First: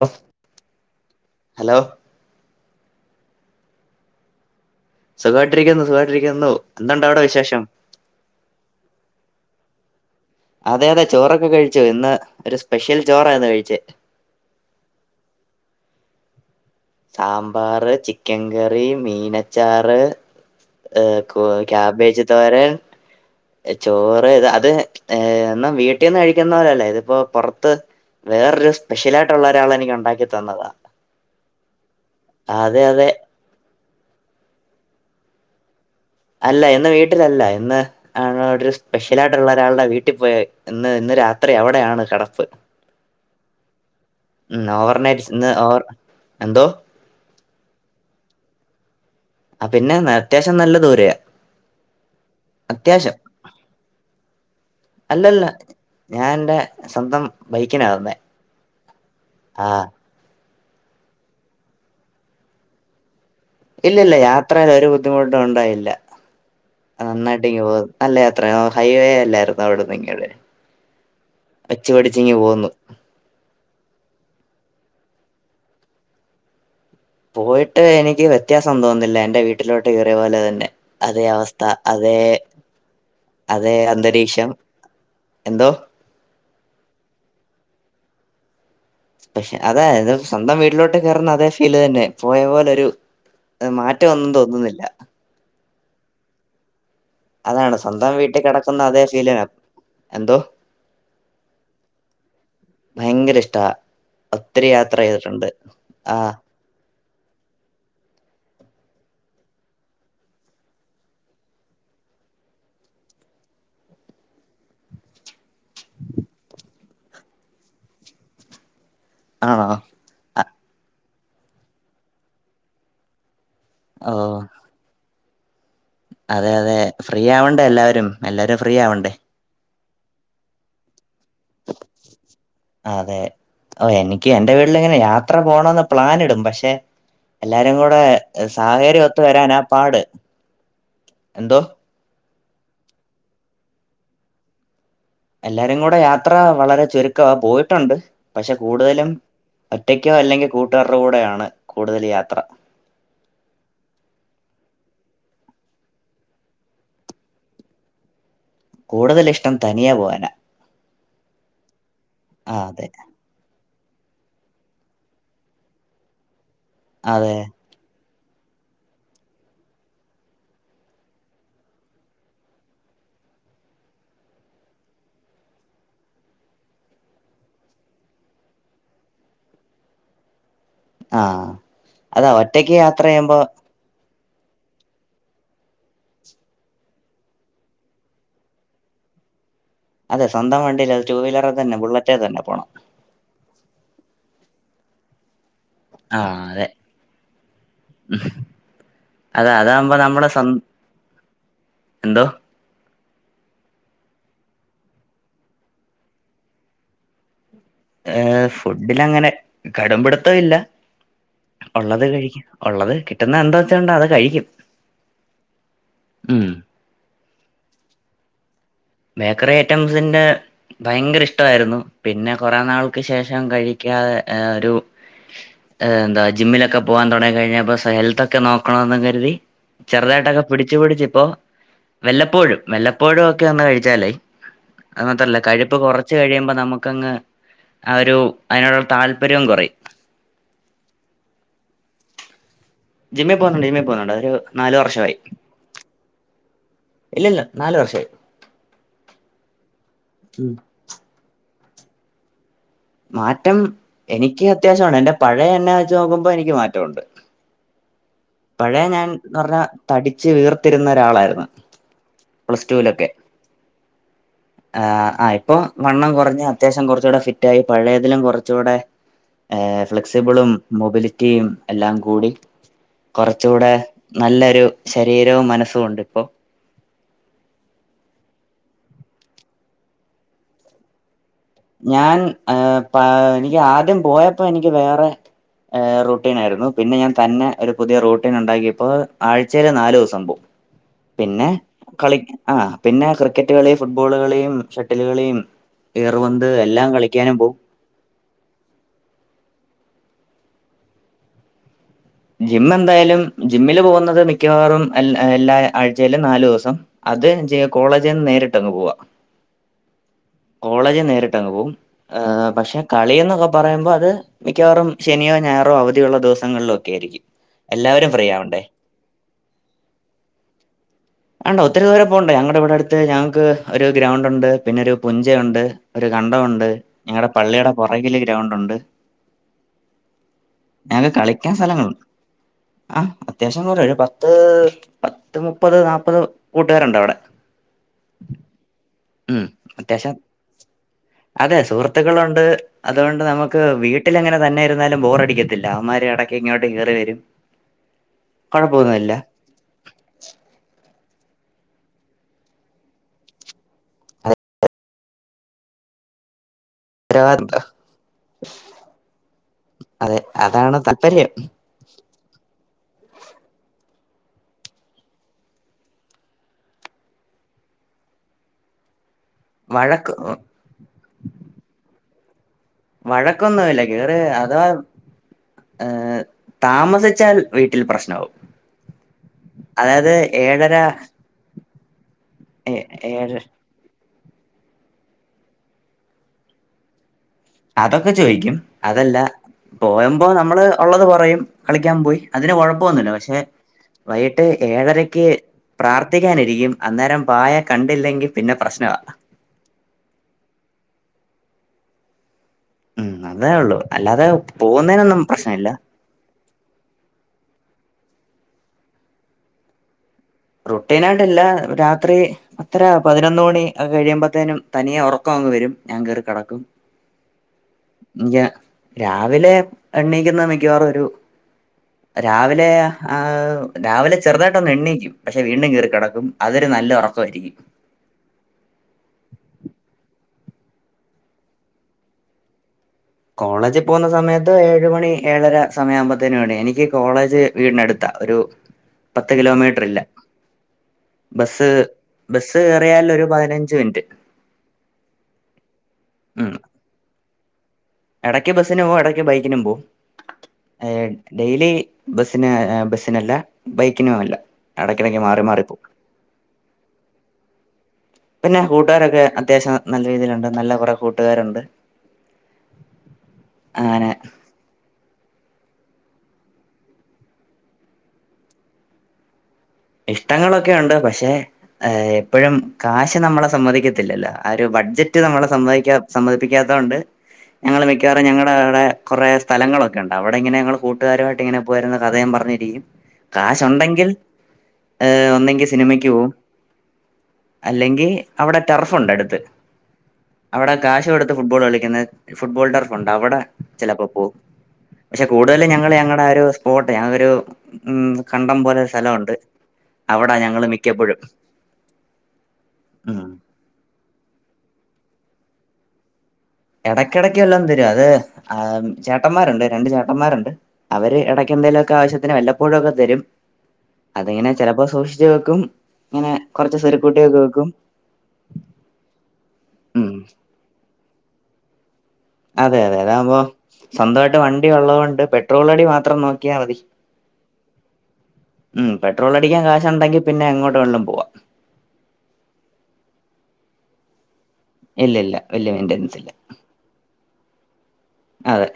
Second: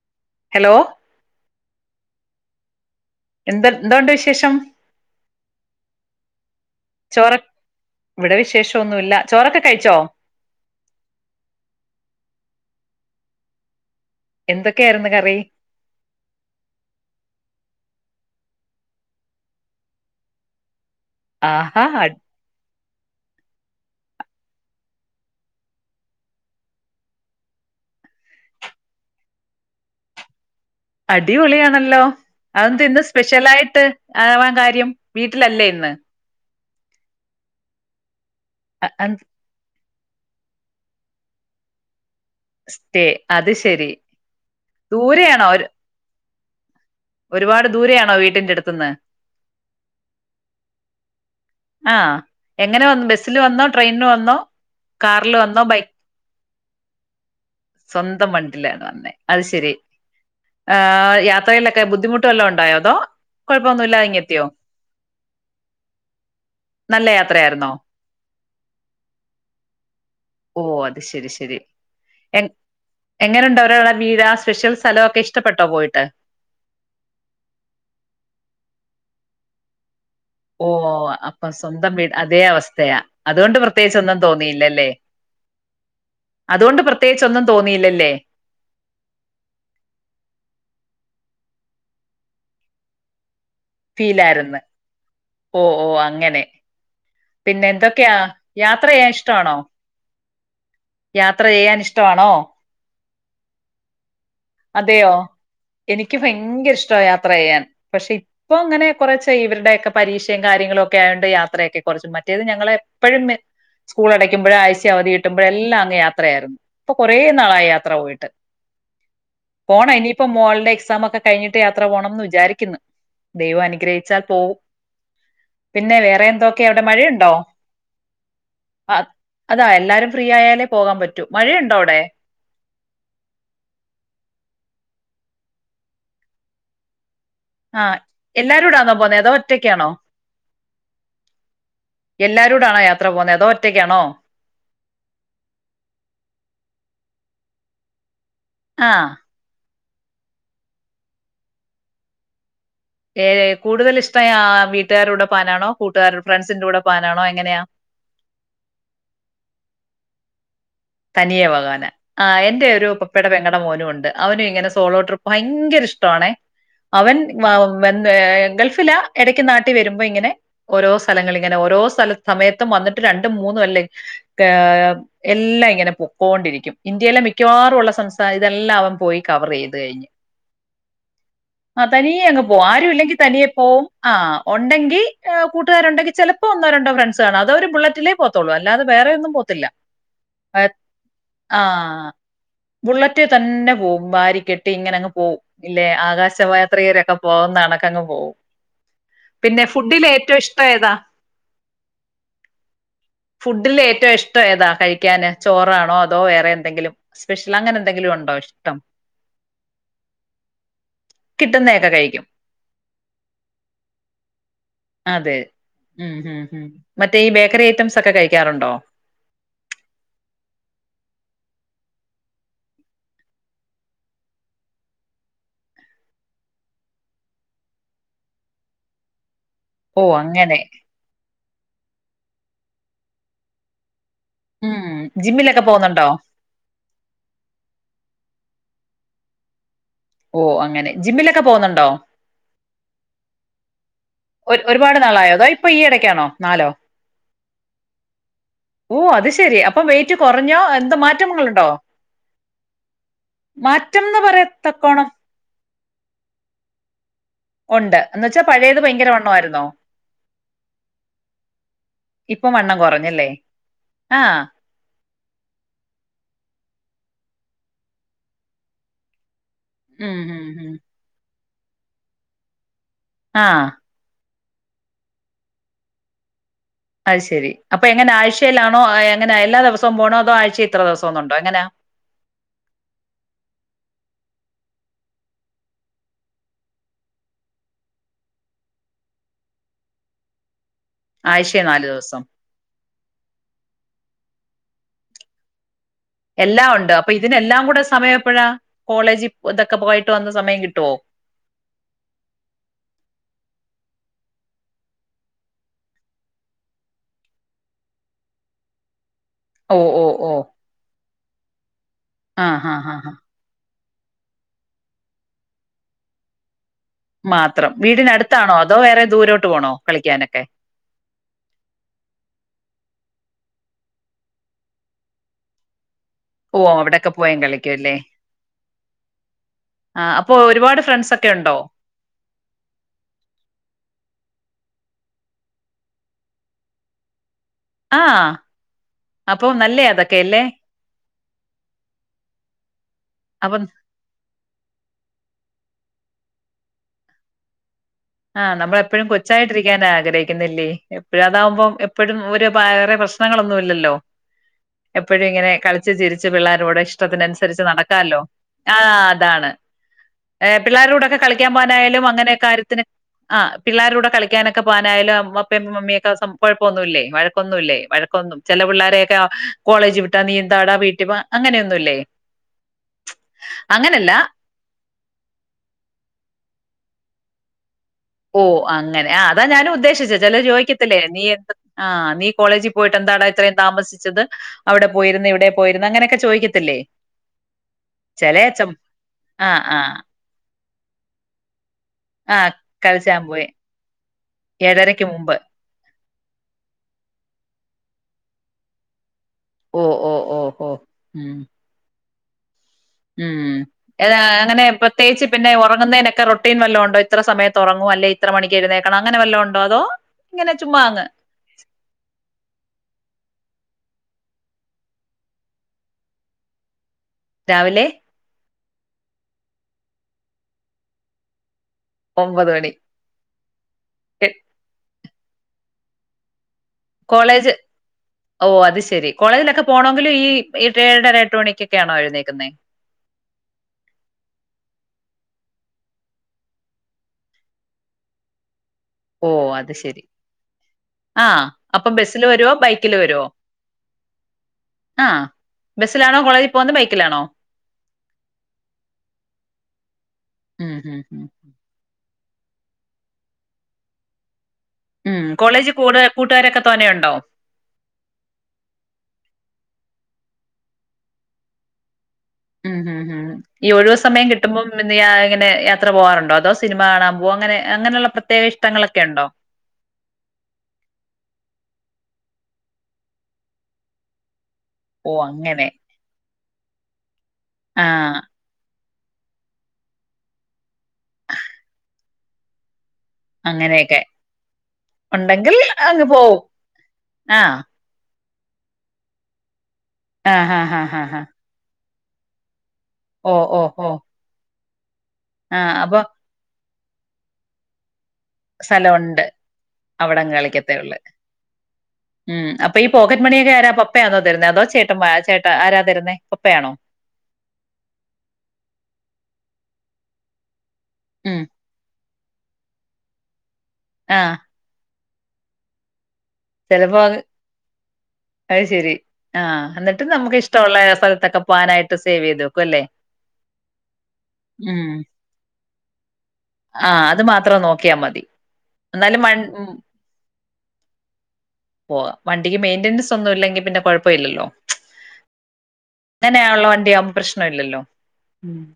[unintelligible] Hello hello. എന്താ എന്താണ്ട വിശേഷം സുഖമായിട്ടിരിക്കുന്നു സുഖമായിട്ടിരിക്കുന്നു എന്തുണ്ട് അവിടെ ചോറ വിശേഷം ഇവിടെ വിശേഷഒന്നുമില്ല ചോറക്ക കഴിച്ചോ? അതെ അതെ ചോറൊക്കെ കഴിച്ചു. ഇന്ന് ഒരു സ്പെഷ്യൽ ചോറായിന്ന് കഴിച്ചേ. എന്തൊക്കെ ആയിരുന്നു കറി. സാമ്പാറ്, ചിക്കൻകറി, മീനച്ചാറ്. ഏ ആഹാ അ- ക്യാബേജ് തോരൻ [inaudible] ചോറ് ഇത് അത് ഏ എന്നും വീട്ടിന്ന് കഴിക്കുന്ന പോലല്ലേ ഇതിപ്പോ പുറത്ത് വേറൊരു സ്പെഷ്യലായിട്ടുള്ള ഒരാള എനിക്ക് ഒണ്ടാക്കി തന്നതാ. അടിപൊളിയണല്ലോ അതന്ത് അതെ ഇന്ന് അതെ സ്പെഷ്യൽ ആയിട്ട് ആവാൻ കാര്യം. വീട്ടിലല്ലേ ഇന്ന്? അല്ല ഇന്ന് വീട്ടിലല്ല. ഇന്ന് ആ ഒരു അ- അ- സ്പെഷ്യലായിട്ടുള്ള ഒരാളുടെ വീട്ട ഇന്ന് ഇന്ന് രാത്രി അവിടെയാണ് കട സ്റ്റേ അത് ശരി ഉം ഓവർ നൈറ്റ്സ് ദൂരെയാണോ ഇന്ന് ഒരു- ഓർ എന്തോ ഒരുപാട് ദൂരയാണോ വീട്ടിൻ്റെടുത്ത്ന്ന്? ആ പിന്നെ അത്യാവശ്യം നല്ല ദൂരെയ. ആഹ് എങ്ങനെ വന്നു? ബസിൽ വന്നോ, ട്രെയിനിൽ വന്നോ, കാറില് അല്ലല്ല വന്നോ, ബൈക്ക് ഞാൻ എന്റെ സ്വന്തം ബൈക്കിനാ വന്നേ സ്വന്തം വണ്ടിലാണ് വന്നെ. അത് ശരി. ആഹ് ഈഹ് യാത്രയിലൊക്കെ ബുദ്ധിമുട്ടുവല്ലോം ഉണ്ടായോ? അതോ ഇല്ല കുഴപ്പമൊന്നുമില്ലാതെ ഇല്ല ഇങ്ങെത്തിയോ യാത്രയിൽ ഒരു ബുദ്ധിമുട്ടും ഉണ്ടായില്ല. നല്ല നന്നായിട്ട് ഇ യാത്രയായിരുന്നോ പോ നല്ല യാത്ര ഹൈവേ അല്ലായിരുന്നു അവിടെന്നിങ്‌വരെ. ഓ അത് വച്ച്പിടിച്ചിങ്‌ പോന്നു. എങ്ങനുണ്ട് അവരടെ വീര സ്പെഷ്യൽ സ്ഥലോക്കെ ഇഷ്ടപ്പെട്ടോ പോയിട്ട്? പോയിട്ട് എനിക്ക് വ്യത്യാസം തോന്നുന്നില്ല. എൻറെ വീട്ടിലോ പോലെ ഓ തന്നെ അതേ അപ്പൊ അവസ്ഥ, സ്വന്തം വീട് അതേ അവസ്ഥയാ അതുകൊണ്ട് അതേ പ്രത്യേകിച്ചൊന്നും അന്തരീക്ഷം. തോന്നിയില്ലല്ലേ എന്തോ? അതുകൊണ്ട് പ്രത്യേകിച്ചോന്നും തോന്നിയില്ലല്ലേ. പക്ഷെ അതാ ഇത് സ്വന്തം വീട്ടിലോട്ട് കയറുന്ന അതേ ഫീല് തന്നെ പോയ പോലെരു മാറ്റം ഒന്നും ഫീലായിരുന്നു തോന്നുന്നില്ല ഓ ഓ അങ്ങനെ പിന്നെ അതാണ് എന്തൊക്കെയാ സ്വന്തം വീട്ടിൽ യാത്ര കിടക്കുന്ന അതേ ചെയ്യാൻ ഫീലിനാ ഇഷ്ടാണോ എന്തോ യാത്ര ചെയ്യാൻ ഇഷ്ടമാണോ ഭയങ്കര ഇഷ്ട അതെയോ എനിക്ക് ആഹ് ഭയങ്കര ഇഷ്ട യാത്ര യാത്ര ചെയ്യാൻ പക്ഷെ ഇപ്പൊ അങ്ങനെ കുറച്ച് ഇവരുടെ ഒക്കെ പരീക്ഷയും കാര്യങ്ങളും ഒക്കെ ആതുകണ്ട് യാത്രയൊക്കെ കുറച്ച്റ്റ മറ്റേത് ഞങ്ങള എപ്പോഴും സ്കൂൾ അടക്കുമ്പോഴ ആഴ്ച അവധി കിട്ടുമ്പോഴ എല്ലാം അങ്ങ് യാത്രയായിരുന്നു ഇപ്പൊ കുറേ നാളായി യാത്ര പോയിട്ട് ആണോ പോണ ഇനിയിപ്പം മോളിന്റെ എക്സാമൊക്കെ കഴിഞ്ഞിട്ട് യാത്ര പോണംന്ന് വിചാരിക്കുന്നു ദൈവം ഓ അനുഗ്രഹിച്ചാൽ പോവും പിന്നെ വേറെ അതെ എന്തൊക്കെ അതെ അവിടെ ഫ്രീ മഴയുണ്ടോ ആവണ്ടേ എല്ലാവരും എല്ലാരും ഫ്രീ ആവണ്ടേ അതായ എല്ലാരും ഫ്രീ ആയാലേ പോകൻ പറ്റും അതെ ഓ എനിക്ക് എൻ്റെ വീട്ടിൽ ഇങ്ങനെ യാത്ര പോകണന്ന് പ്ലാനിടും പക്ഷെ എല്ലാരും ആ കൂടെ എല്ലാരൂടാന്നോ സാഹചര്യം പോന്നേ ഒത്ത് അതോ ഒറ്റയ്ക്കാണോ വരാനാപാട് എന്തോ എല്ലാരോടാണോ യാത്ര പോകുന്നത് ഏതോ ഒറ്റക്കാണോ എല്ലാരും കൂടെ യാത്ര വളരെ ചുരുക്കമാ പോയിട്ടുണ്ട് പക്ഷെ ആ കൂടുതലും ഒറ്റയ്ക്കോ അല്ലെങ്കിൽ കൂട്ടുകാരുടെോ കൂടെയണ് കൂടുതൽ യാത്ര ഏ കൂടുതൽ ഇഷ്ടം വീട്ടുകാരുടെ പോവാനാണോ കൂട്ടുകാരു ഫ്രണ്ട്സിന്റെറെ കൂടെ പോവാനാണോ എങ്ങനെയാ [inaudible] കൂടുതൽ ഇഷ്ടം തനിയാ പോവാനാ തനിയ പോകാനാ ആ എന്റെ ഒരു പപ്പയുടെ പെ മോനും ഉണ്ട് അവനും ഇങ്ങനെ സോളോ ട്രിപ്പ് ഭയങ്കര ഇഷ്ടണ അവൻ അതെ വ ഗൾഫില ഇടക്ക് നാട്ടി വരുമ്പോ ഇങ്ങനെ ഓരോ സ്ഥലങ്ങള ഇങ്ങനെ ഓരോ സ്ല സമയും വന്നിട്ട് രണ്ടും മൂന്നും അല്ലേ എല്ല ഇങ്ങനെ പൊക്കൊണ്ടിരിക്കും ഇന്ത്യയിലെ മിക്കവാറുംുള്ള സംസ്ഥാനം ഇതെല്ലാം അവൻ പോയി കവർ ചെയ്ത് കഴിഞ്ഞഞ് ആഹ് ആ തനിയേ അതാ അങ്ങ് പോവും ഒറ്റയ്ക്ക് ആരും യാത്ര ഇല്ലെങ്കിൽ ചെയ്യുമ്പോ തനിയെ പോവും ആ് ഉണ്ടെങ്ക കൂട്ടുകാാരണ്ടെങ്ക ചിലപ്പോൾ ഒന്നോ രണ്ടോ ഫ്രണ്ട്സ് കാണോ അതോ ഒരു ബുള്ളറ്റിലേ പോത്തോുള്ളൂ അല്ലാതെ വേറെ വേറെ ഒന്നും പോത്തില്ല അതെ സ്വന്തം വണ്ടിയി അത് ടു വീലർ ആ തന്നെ ബുള്ളറ്റ്റ്റ തന്നെ പോകണം ബുള്ളറ്റ് തന്നെ പോകും വരി കെട്ട് ഇങ്ങനെ അങ്ങ് പോവും ഇല്ലെ ആഹ് അതെ ആകാശവായാത്രരിരൊക്കെ പോകുന്നണക്കങ്ങ് പോകവും അത പിന്നെ ഫുഡില് ഏറ്റവും ഇഷ്ടം ഏതാ എന്താ ഫുഡില് ഏറ്റവും ഇഷ്ടം ഏതാ കഴിക്കൻ ചോറാണോ അതോ വേറെ എന്തെങ്കിലും സ്പ്യൽ ഏർ ഫുഡില അങ്ങനെ കടുംപിടിത്തം ഇല്ല ഉള്ളത് കഴിക്കും ഉള്ളത് കിട്ടുന്ന എന്താ വെച്ചണ്ട അത് കഴിക്കും അതെ ഉ ഹു ഉം ഹും ഹ മറ്റേ ഈ ബേക്കറി ഐറ്റംസ് ഒക്കെ കഴിക്കാറുണ്ടോ ബേക്കറി ഐറ്റംസിന്റെ ഭയങ്കര ഇഷ്ടമായിരുന്നു പിന്നെ കുറെേ നാൾക്ക് ശേഷം കഴിക്കാതെ ഒരു എന്താ ജിമ്മിലൊക്കെ പോവാാൻ തുടങ്ങി കഴിഞ്ഞപ്പോ ഹെൽത്ത് ഒക്കെ നോക്കണന്ന് കരുതി ഓ ചെറുതായിട്ടൊക്കെ അങ്ങനെ പിടിിച്ചു പിടിച്ച ഇപ്പോ വെല്ലപ്പോഴും വെല്ലപ്പോഴും ഒക്കെ വന്ന് കഴിച്ചാലേ ഉം അത് മാത്രല്ല ജിമ്മിലൊക്കെ കഴുപ്പ് പോകുന്നുണ്ടോ കുറച്ച് കഴിയുമ്പോ നമുക്ക്ങ്ങ് ആ ഒരു അതിനോട താല്പര്യം കുറയും ഓ അങ്ങനെ ജിമ്മിലൊക്കെ പോുന്നുണ്ടോ? ജിം പോന്നോണ്ട് ജിം പോന്നോണ്ട് ഒരുപാട് നാളായോ അതാ ഇപ്പൊ ഈ ഇടക്കാണോ നാലോ ഇല്ലില്ല നാല് വർഷമായി ഓ അത് ശരി അപ്പൊ വെയിറ്റ് ഉം കുറഞ്ഞോ എന്താ മാറ്റങ്ങളുണ്ടോ മാറ്റം മാറ്റംന്ന് എനിക്ക് അത്യാവശ്യമാണ് പറയത്തക്കോണം എറെ പഴയ എന്നെ വച്ച് നോക്കുമ്പോ എനിക്ക് മാറ്റമുണ്ട് ഉണ്ട് എന്ന് വെച്ചാ പഴയത് പഴയ ഞാൻ ഭയങ്കര പറഞ്ഞ വണ്ണമായിരുന്നോ തടിച്ച്ു വീർത്തിരുന്ന ഒരാളായിരുന്നു ഇപ്പൊ വണ്ണം കുറഞ്ഞല്ലേ ആഹ ആഹ ആ് ഇപ്പൊ വണ്ണം കുറഞ്ഞഞ് അത്യാവശ്യം കുറച്ചൂടെ ഫിറ്റ് ആയി പഴയതിലും കുറച്ചുകൂടെ ഉം ഉം ഫ്ലെക്സിബിളും ഉം മൊബിലിറ്റിയും എല്ലാം കൂടി ആഹ് കുറച്ചുകൂടെ നല്ലൊരു ശരീരവും മനസ്സും ഉണ്ട് ഇപ്പോൊ അത് ശരി അപ്പൊ എങ്ങനെ ആഴ്ചയിലാണോ എങ്ങനെ എല്ലാ ദിവസവും പോണോ അതോ ആഴ്ച ഇത്ര ദിവസം ഒന്നും ഉണ്ടോ ഞാൻ ഏ പ എനിക്ക് ആദ്യം പോയപ്പോ എനിക്ക് വേറെ റൂട്ടീൻ ആായിരുന്നു പിന്നെ ഞാൻ റൂട്ടിൻ ആയിരുന്നു പിന്നെ തന്നെ ഒരു പുതിയ റൂട്ടീൻ ഉണ്ടാക്കിയപ്പോൊ ആഴ്ചയില് നാു ദിവസം പോവും പിന്നെ ആഴ്ചയിൽ നാല് കളി ദിവസം ആ പിന്നെ ക്രിക്കറ്റ് കളി ഫുട്ബ ഫബോളുകളെയും ഷട്ടലുകളെയും എല്ലാം ഉണ്ട് അപ്പൊ ഇതിനെല്ലാം കൂടെ സമയം എപ്പഴാ കോളേജ് ഇതൊക്കെ ഒക്കെ പോയിട്ട് വന്ന സമയം കിട്ടുവോ ജിം എന്തായാലും ജിമ്മില് പോകുന്നത് മിക്കവാറും എല്ലാ ആഴ്ചയിലും നാാലു ദിവസം അത് കോളേജിൽ നിന്ന് നേരിട്ട് അങ്ങ് പോവാ ഓ ഓ ഓ കോളേജ് നേരിട്ട്ങ്ങ് പോും ആഹ് പക്ഷെ ആഹ് ആഹ് കളി എന്നൊക്കെ പറയുമ്പോ അത് മിക്കവാറും ശനിയോ ഞായറോ അവധിയുള്ള ദിവസങ്ങളിലോ മാത്രം വീടിനടുത്താണോ അതോ വേറെ ദൂരോട്ട് പോണോ കളിക്കാനൊക്കെ അണ്ട ഒത്തിരി ദൂരം പോണ്ട ഞങ്ങളുടെ ഇവിടെ അടുത്ത് ഞങ്ങക്ക് ഒരു ഗ്രൗണ്ട് ഉണ്ട് പിന്നെൊ ഒരു പുഞ്ച ഉണ്ട് ഒരു ഓ കണ്ടമുണ്ട് അവിടൊക്കെ ഞങ്ങളടെ പോയും പള്ളിയുടെ കളിക്കും അല്ലേ പുറകില് ഗ്രൗണ്ട് ഉണ്ട് ആഹ് അപ്പൊ ഒരുപാട് ഫ്രണ്ട്സ് ഞങ്ങക്ക് ഒക്കെ കളിക്കാൻ ഉണ്ടോ സ്ഥലങ്ങളുണ്ട് ആ അത്യാവശ്യം നൂറ ഒരു പത്ത് പത്ത് മുപ്പത് നാല്പ്പത് കൂട്ടുകാരുണ്ട് അവിടെ ആഹ ഉം അപ്പൊ നല്ലേ അത്യാവശ്യം അതൊക്കെ അല്ലേ? അതെ സുഹൃത്തുക്കളുണ്ട് അതുകൊണ്ട് നമുക്ക് അപ്പം വീട്ടില ങ്ങനെ തന്നെ. ന്നാലും ബോറടിക്കത്തില്ല അവന്മാർ ഇടക്ക ഇങ്ങോട്ട് കേറി വരും. ആഹ നമ്മളെപ്പോഴും കുഴപ്പമൊന്നുമില്ല കൊച്ചായിട്ടിരിക്കൻ ആഗ്രഹിക്കുന്നില്ലേ? പിപ്പോ അതാകുമ്പോ എപ്പോഴും ഒരു വേറെ പ്രശ്നങ്ങളൊന്നും ഇല്ലല്ലോ? ആ എപ്പോഴും ഇങ്ങനെ കളിച്ചു ചിരിച്ച് പിള്ളേരു കൂടെ ഇഷ്ടത്തിന അനുസരിച്ച് ഉത്തരവാദിത്വം നടക്കാലോ ആ അതാണ്. അതെ ഏ അതാണ് പിള്ളേടെ കൂടെൊക്കെ താല്പര്യം കളിക്കാൻ പോവാനായാലും അങ്ങനെ കാര്യത്തിന്. പിള്ളോരടെ കൂടെ കളിക്കാനൊക്കെ പോകാനായാലും അപ്പുംമ്മിയൊക്കെ കൊഴപ്പമൊന്നുമ ഇല്ലേ വഴക്കൊന്നുമില്ലല്ലേ വഴക്കൊന്നും ഇല്ലേ? ചില പിള്ളാരെയൊക്കെ കോളേജ് വഴക്ക് വിട്ടാ നീന്താടാ വീട്ട അങ്ങനെയൊന്നുംല്ലേ? വഴക്കൊന്നുമല്ല കയറി അഥവാ ഏ താമസിച്ചാൽട്ട. ഓ അങ്ങനെ ആ അതാ ഞാനൻ അതായത് ഉദ്ദേശിച്ചത് ചില ഏഴര ചോദിക്കത്തില്ലേ നീ എ ആ നീ. കോളേജിൽ ഏ പോയിട്ട് എന്താടാ ഏഴ് ഇത്രയും താമസിച്ചത്? അവിടെ പോയിരുന്നു ഇവിടെ പോയിരുന്നു അങ്ങനെയൊക്കെ ചോദിക്കത്തില്ലേ? അതൊക്കെ ചെല ചോയിക്കും അച്ചൻ അതല്ല ആഹ് ആഹ് പോയുമ്പോ നമ്മള് ഉള്ളത് കുറയും. കളിക്കാൻ പോയി ആഹ് അതിന് കൊഴപ്പൊന്നുമില്ല കളിച്ചാൻ പക്ഷെ. പോയി വൈകിട്ട് ഏഴരക്ക് പ്രാർത്ഥിക്കാനിരിക്കും അന്നേരം പായ. കണ്ടില്ലെങ്കിൽ പിന്നെ പ്രശ്നമാ. ഓ ഓ ഓ ഓ ഹം. ഉം മ് അതേ ഉള്ളൂ അല്ല അല്ലാതെ അങ്ങനെ പോകുന്നതിനൊന്നും പ്രത്യേകിച്ച് പിന്നെ പ്രശ്നമില്ല ഉറങ്ങുന്നതിനൊക്കെ റൊട്ടീൻ വല്ലതമ ഉണ്ടോ ഇത്ര സമയത്ത്? തുറങ്ങും അല്ലേ ഇത്ര മണി എഴുന്നേക്കണം അങ്ങനെ വല്ലതു ണ്ടോ അതോ? ഇങ്ങനെ ചുമ്മാ അങ്ങ് റുട്ടീന ആായിട്ടല്ല രാത്രി അത്ര പതിനൊന്ന് മണി. ക്കെ കഴിയുമ്പോത്തേനും തനിയെ ഉറക്കം അങ്ങ് വരും ഞാൻ കയറ കിടക്കും. രാവിലെ ഇഞ രാവിലെ എണ്ണീയിക്കുന്ന മിക്കവാറും ഒരു ഒമ്പത് രാവിലെ മണി ആ് രാവിലെ എ- ചെറുതായിട്ടൊന്ന് എണ്ണയിക്കും പക്ഷെ വീണ്ടും കീറ കിടക്കും. കോളേജ് ഓ അത് ശെരി കോളേജിലൊക്കെ പോണമെങ്കിലും ഈ ഏഴര എട്ട് മണിക്കൊക്കെയാണോ എഴുന്നേക്കുന്നെ? കോളേജ് പോകുന്ന സമയത്ത് ഏഴ മണി ഏഴര സമയയാവുമ്പോത്ത്ന് എണീ എനിക്ക് കോളേജ് വീടിന ടുത്ത- ഒരു ഓ പത്ത് അത് കിലോമീറ്റർ ഇല്ല. ശെരി ആഹ് ബസ്സ് അപ്പം ബസ്സില് വരുവോ ബസ്സ് ഏറിയൽ ഒരു പതിനഞ്ച് മിനിറ്റ്. ആ ബസ്സിലാണോ കോളേജിൽ പോകുന്നത് ബൈക്കിലാണോ? ഇടക്ക് ബസ്സിനും പോ ഇടക്ക് ബൈക്കിനും പോ ഉം ഉം ഉം ഡെയിലി- ബസ്സിനന് ബസ്സിനല്ല ബൈക്കിന അല്ല- മ് എടയ്ക്കെടയ്ക്ക് മാറി മാറി കോളേജ് പോവും കൂട് കൂട്ടുകാരൊക്കെ. തോനെയുണ്ടോ? പിന്നെ കൂട്ടുകാരൊക്കെ അത്യാവശ്യം നല്ല രീതിയിലുണ്ട്. നല്ല കുറെ കൂട്ടുകാരുണ്ട്. ഉം ഹം ഉം ഈ ഒഴിവു അങ്ങനെ സമയം കിട്ടുമ്പോം പി ഇങ്ങനെ- യാത്ര പോകാറുണ്ടോ? അതോ സിനിമ കാണാൻ പോക. അങ്ങനെ അങ്ങനെയുള്ള പ്രത്യേക ഇഷ്ടങ്ങളൊക്കെ ഉണ്ടോ? ഇഷ്ടങ്ങളൊക്കെ ഉണ്ട് പക്ഷെ എപ്പോഴും കാശ് നമ്മളെ സമ്മതിക്കത്തില്ലല്ലോ? ആ ഒരു ഓ ബഡ്ജറ്റ് നമ്മളെ അങ്ങനെ സമ്മ സമ്മതിപ്പിക്കാത്ത കൊണ്ട് ഞങ്ങള്ൾ ആഹ് മിക്കവാറും ഞങ്ങളുടെ അവിടെ- കുറെേ സ്ഥലങ്ങളൊക്കെ ഉണ്ട് അവിടെങ്ങനെഞങ്ങങ്ങള് കൂട്ടുകാരുമായിട്ട് ഇങ്ങനെ പോയിരുന്ന കഥ യും പറഞ്ഞിരിക്കും. അങ്ങനെയൊക്കെ കാശ്ണ്ടെങ്കിൽ ഏ ഉണ്ടെങ്കിൽ ഒന്നെങ്കിൽ അങ്ങ് സിനിമക്ക് പോവും ആഹ് അല്ലെങ്കിൽ- അവിടെ ടെർഫുണ്ട് അടുത്ത് ആഹ് ഹാ അവിടെ ഹാ ഹാ കാശ ഹാ കൊടുത്ത് ഫുട്ബോൾ കളിക്കുന്ന- ഫുട്ബോൾ ടർഫുണ്ട് ഓ അവിടെ ഓ ഓ ചിലപ്പോ പോകും പക്ഷെ കൂടുതലും ആഹ് ഞങ്ങള്ൾ അപ്പൊ ഞങ്ങളുടെ ആ ഒരു സ്പോട്ട് ഞ ഒരു ഉ കണ്ടം പോലെ സ്ഥലമുണ്ട്. അവിട അവിടാ ഞങ്ങള് കളിക്കത്തേ ഉള്ളു. മിക്കപ്പോഴും മ് അപ്പൊ ഈ ഉം പോക്കറ്റ് മണിയൊക്കെ ആരാ പപ്പയാണോ തരുന്നേ അതോ ചേട്ട ചേ ആരാ തരുന്നേ? പപ്പയാണോ ഇടക്കിടക്ക് എല്ലന്ന് തരും അത് ആ ചേട്ടന്മാരുണ്ട് രണ്ട് ചേട്ടന്മാരുണ്ട്. അവര് ഉം ഇടയ്ക്ക എന്തേലുമൊക്കെ ആവശ്യത്തിന് വല്ലപ്പോഴുമൊക്കെ തരും ആഹ് അതിങ്ങനെ ചിലപ്പോ സൂക്ഷ- ജ് വെക്കും. ഇങ്ങനെ കുറച്ച് ചിലപ്പോ സ്വരുക്കൂട്ടിയൊക്കെ വെക്കും അത് ശരി ആഹ് ന്നിട്ട് ഉം നമുക്ക് ഇഷ്ടമുള്ള സ്ഥല- ക്കെ പോകാനായിട്ട്. അതെ അതെ അതാവകുമ്പോ. സ്വന്തമായിട്ട് വണ്ടി ഉം ഉള്ളതൊണ്ട് പെട്രോൾ അടി മാത്രം നോക്കിയാൽ മതി ആഹ് അത് മാത്രം നോക്കിയാ മതി ഉം എന്നാലും പെട്രോൾ വൺ അടിക്കാൻ കാശ ഉണ്ടെങ്കിൽ പിന്നെ എങ്ങോട്ട് വേണേലും പോവാം. പോഓ വണ്ടിക്ക് മെയിന്റനൻസ് ഒന്നും ഇല്ലെങ്കിൽ പിന്നെ കൊഴപ്പല്ലല്ലോ. ഇല്ല ഇല്ല വലിയ മെയിന്റനൻസ് ഇല്ല അങ്ങനെയ ആള്ള വണ്ടിആകുമ്പ പ്രശ്നം ഇല്ലല്ലോ. ഉം അതെ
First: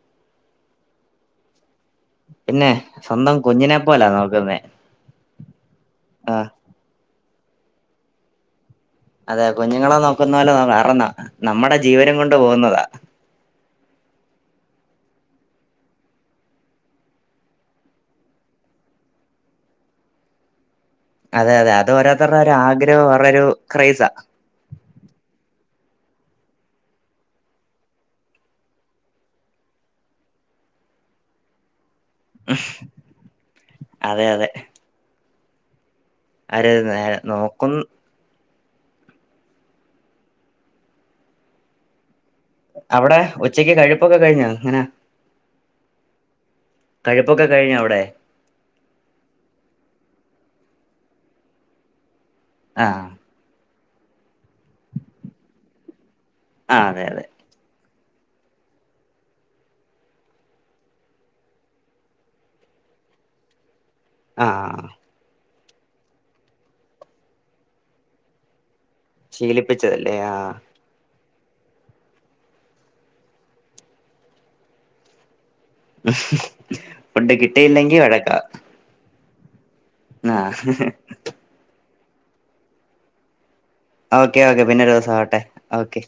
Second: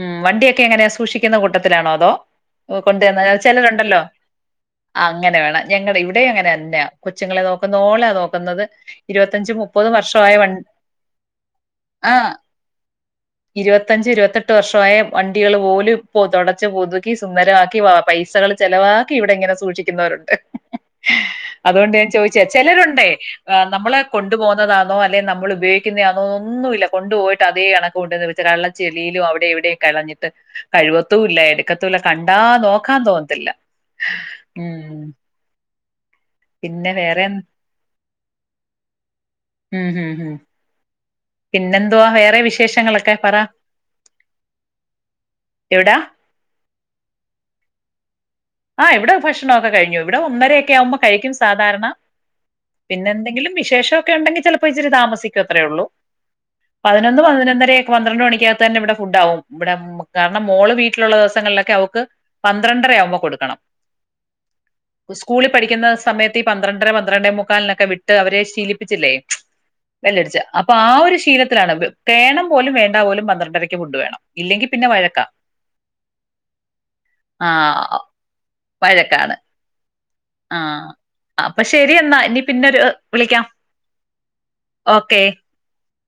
ഉം വണ്ടിയൊക്കെ എങ്ങനെയാ. സൂക്ഷിക്കുന്ന കൂട്ടത്തിലാണോ. അതോ. പിന്നെ കൊണ്ടുവന്ന സ്വന്തം കുഞ്ഞിനെ ചിലരുണ്ടല്ലോ പോലാ നോക്കുന്നേ അങ്ങനെ വേണം ഞങ്ങളുടെ ഇവിടെ ഇ ആ അങ്ങനെ തന്നെയ കൊച്ചുങ്ങളെ നോക്കുന്ന പോലെനോക്കുന്നത്. അതെ കുഞ്ഞുങ്ങളെ നോക്കുന്ന പോലെ അറന്നാ നമ്മുടെ ജീവനും ആഹ് കൊണ്ട് പോകുന്നതാ ഇരുപത്തഞ്ച് ഇരുപത്തെട്ട് വർഷമായ വ കുട്ടികൾ പോലും ഇ തുടച്ച് പുതുക്കി സുന്ദരമാക്കി. പൈസകൾ ചെലവാക്കി ഇവിടെ ഇങ്ങനെ സൂക്ഷിക്കുന്നവരുണ്ട്. അതെ അതെ അത് അതുകൊണ്ട് ഞാൻ ചോദിച്ച ഓരോരുത്തരുടെ ഒരു ആഗ്രഹം ചിലരുണ്ടേ. ഓരോരു നമ്മള് ക്രൈസാ കൊണ്ടു പോകുന്നതാണോ. അല്ലെ നമ്മൾ ഉപയോ ന്നുമല്ല കൊണ്ട പോയിട്ട് അതേ അണക്ക കൊണ്ടന്ന് ചളീൽ അടെവിടെയും കളഞ്ഞിട്ട് കഴിവത്തൂല്ല. എടുക്കത്തുല്ല. കണ്ടാ നോക്കാൻ തോന്നത്തില്ല. അതെ ഉ ആര നേ നോക്കും ഹം ഹും ഹ പിന്നെന്തോവാ വേറെ വിശേഷങ്ങളൊക്കെ അവിടെ പറ ഉച്ചക്ക് കഴിപ്പൊക്കെ കഴിഞ്ഞോ എങ്ങനെ എവിടാ കഴിപ്പൊക്കെ കഴിഞ്ഞോ അവിടെ ആ ഇവിടെ ഭക്ഷണമൊക്കെ കഴിഞ്ഞു ഇവിടെ ഒന്നര ആമ്പോ കഴിക്കും സാധാരണ ആഹ് പിന്നെന്തെങ്കിലും വിശേഷ ഒക്ക ഉണ്ടെങ്കിൽചിലപ്പോ. ഇച്ചി താമസിക്കും. അത്രേുള്ളൂ. ആ അതെ പതിനൊന്ന് അതെ പതിനൊന്നര പന്ത്രണ്ട് മണിക്കകത്ത് തന്നെ ഇവിടെ ഫുഡ് ആകും. ഇവിടെ കാരണം മോള് വീട്ടിലുള്ള ദിവസങ്ങളിലൊക്കെ അവക്ക് പന്ത്രണ്ട്. രയാവുമ്പ കൊടുക്കണം ആഹ് സ്കൂളിൽ പഠിക്കുന്ന സമയത്ത് ഈ പന്ത്രണ്ടര പന്ത്രണ്ടേ മുക്കാലിനൊക്കെ വിട്ട് അവരെ ശീലപ്പ ച്ചില്ലെ ശീലിപ്പിച്ചതല്ലേ വെല്ലടിച്ച ആഹ് ആ ഒരു ശീലത്തിലാണ് വേണം പോലും വേണ്ട പോലും പന്ത്രണ്ടരക്ക് ഫുഡ് വേണം ഇല്ലെങ്കിൽ പിന്നെ വഴക്കാം ഉം ഫുഡ് കിട്ടിയില്ലെങ്കി ആഹ് വഴക്ക വഴക്കാണ് ആഹ് അപ്പൊ ശരി എന്ന എന്നാ ഇനി പിന്നെരു വിളിക്കാം ഓക്കെ ഓക്കെ പിന്നെ ഒരു ദിവസം ഓക്കെ ആട്ടെ ഓക്കെ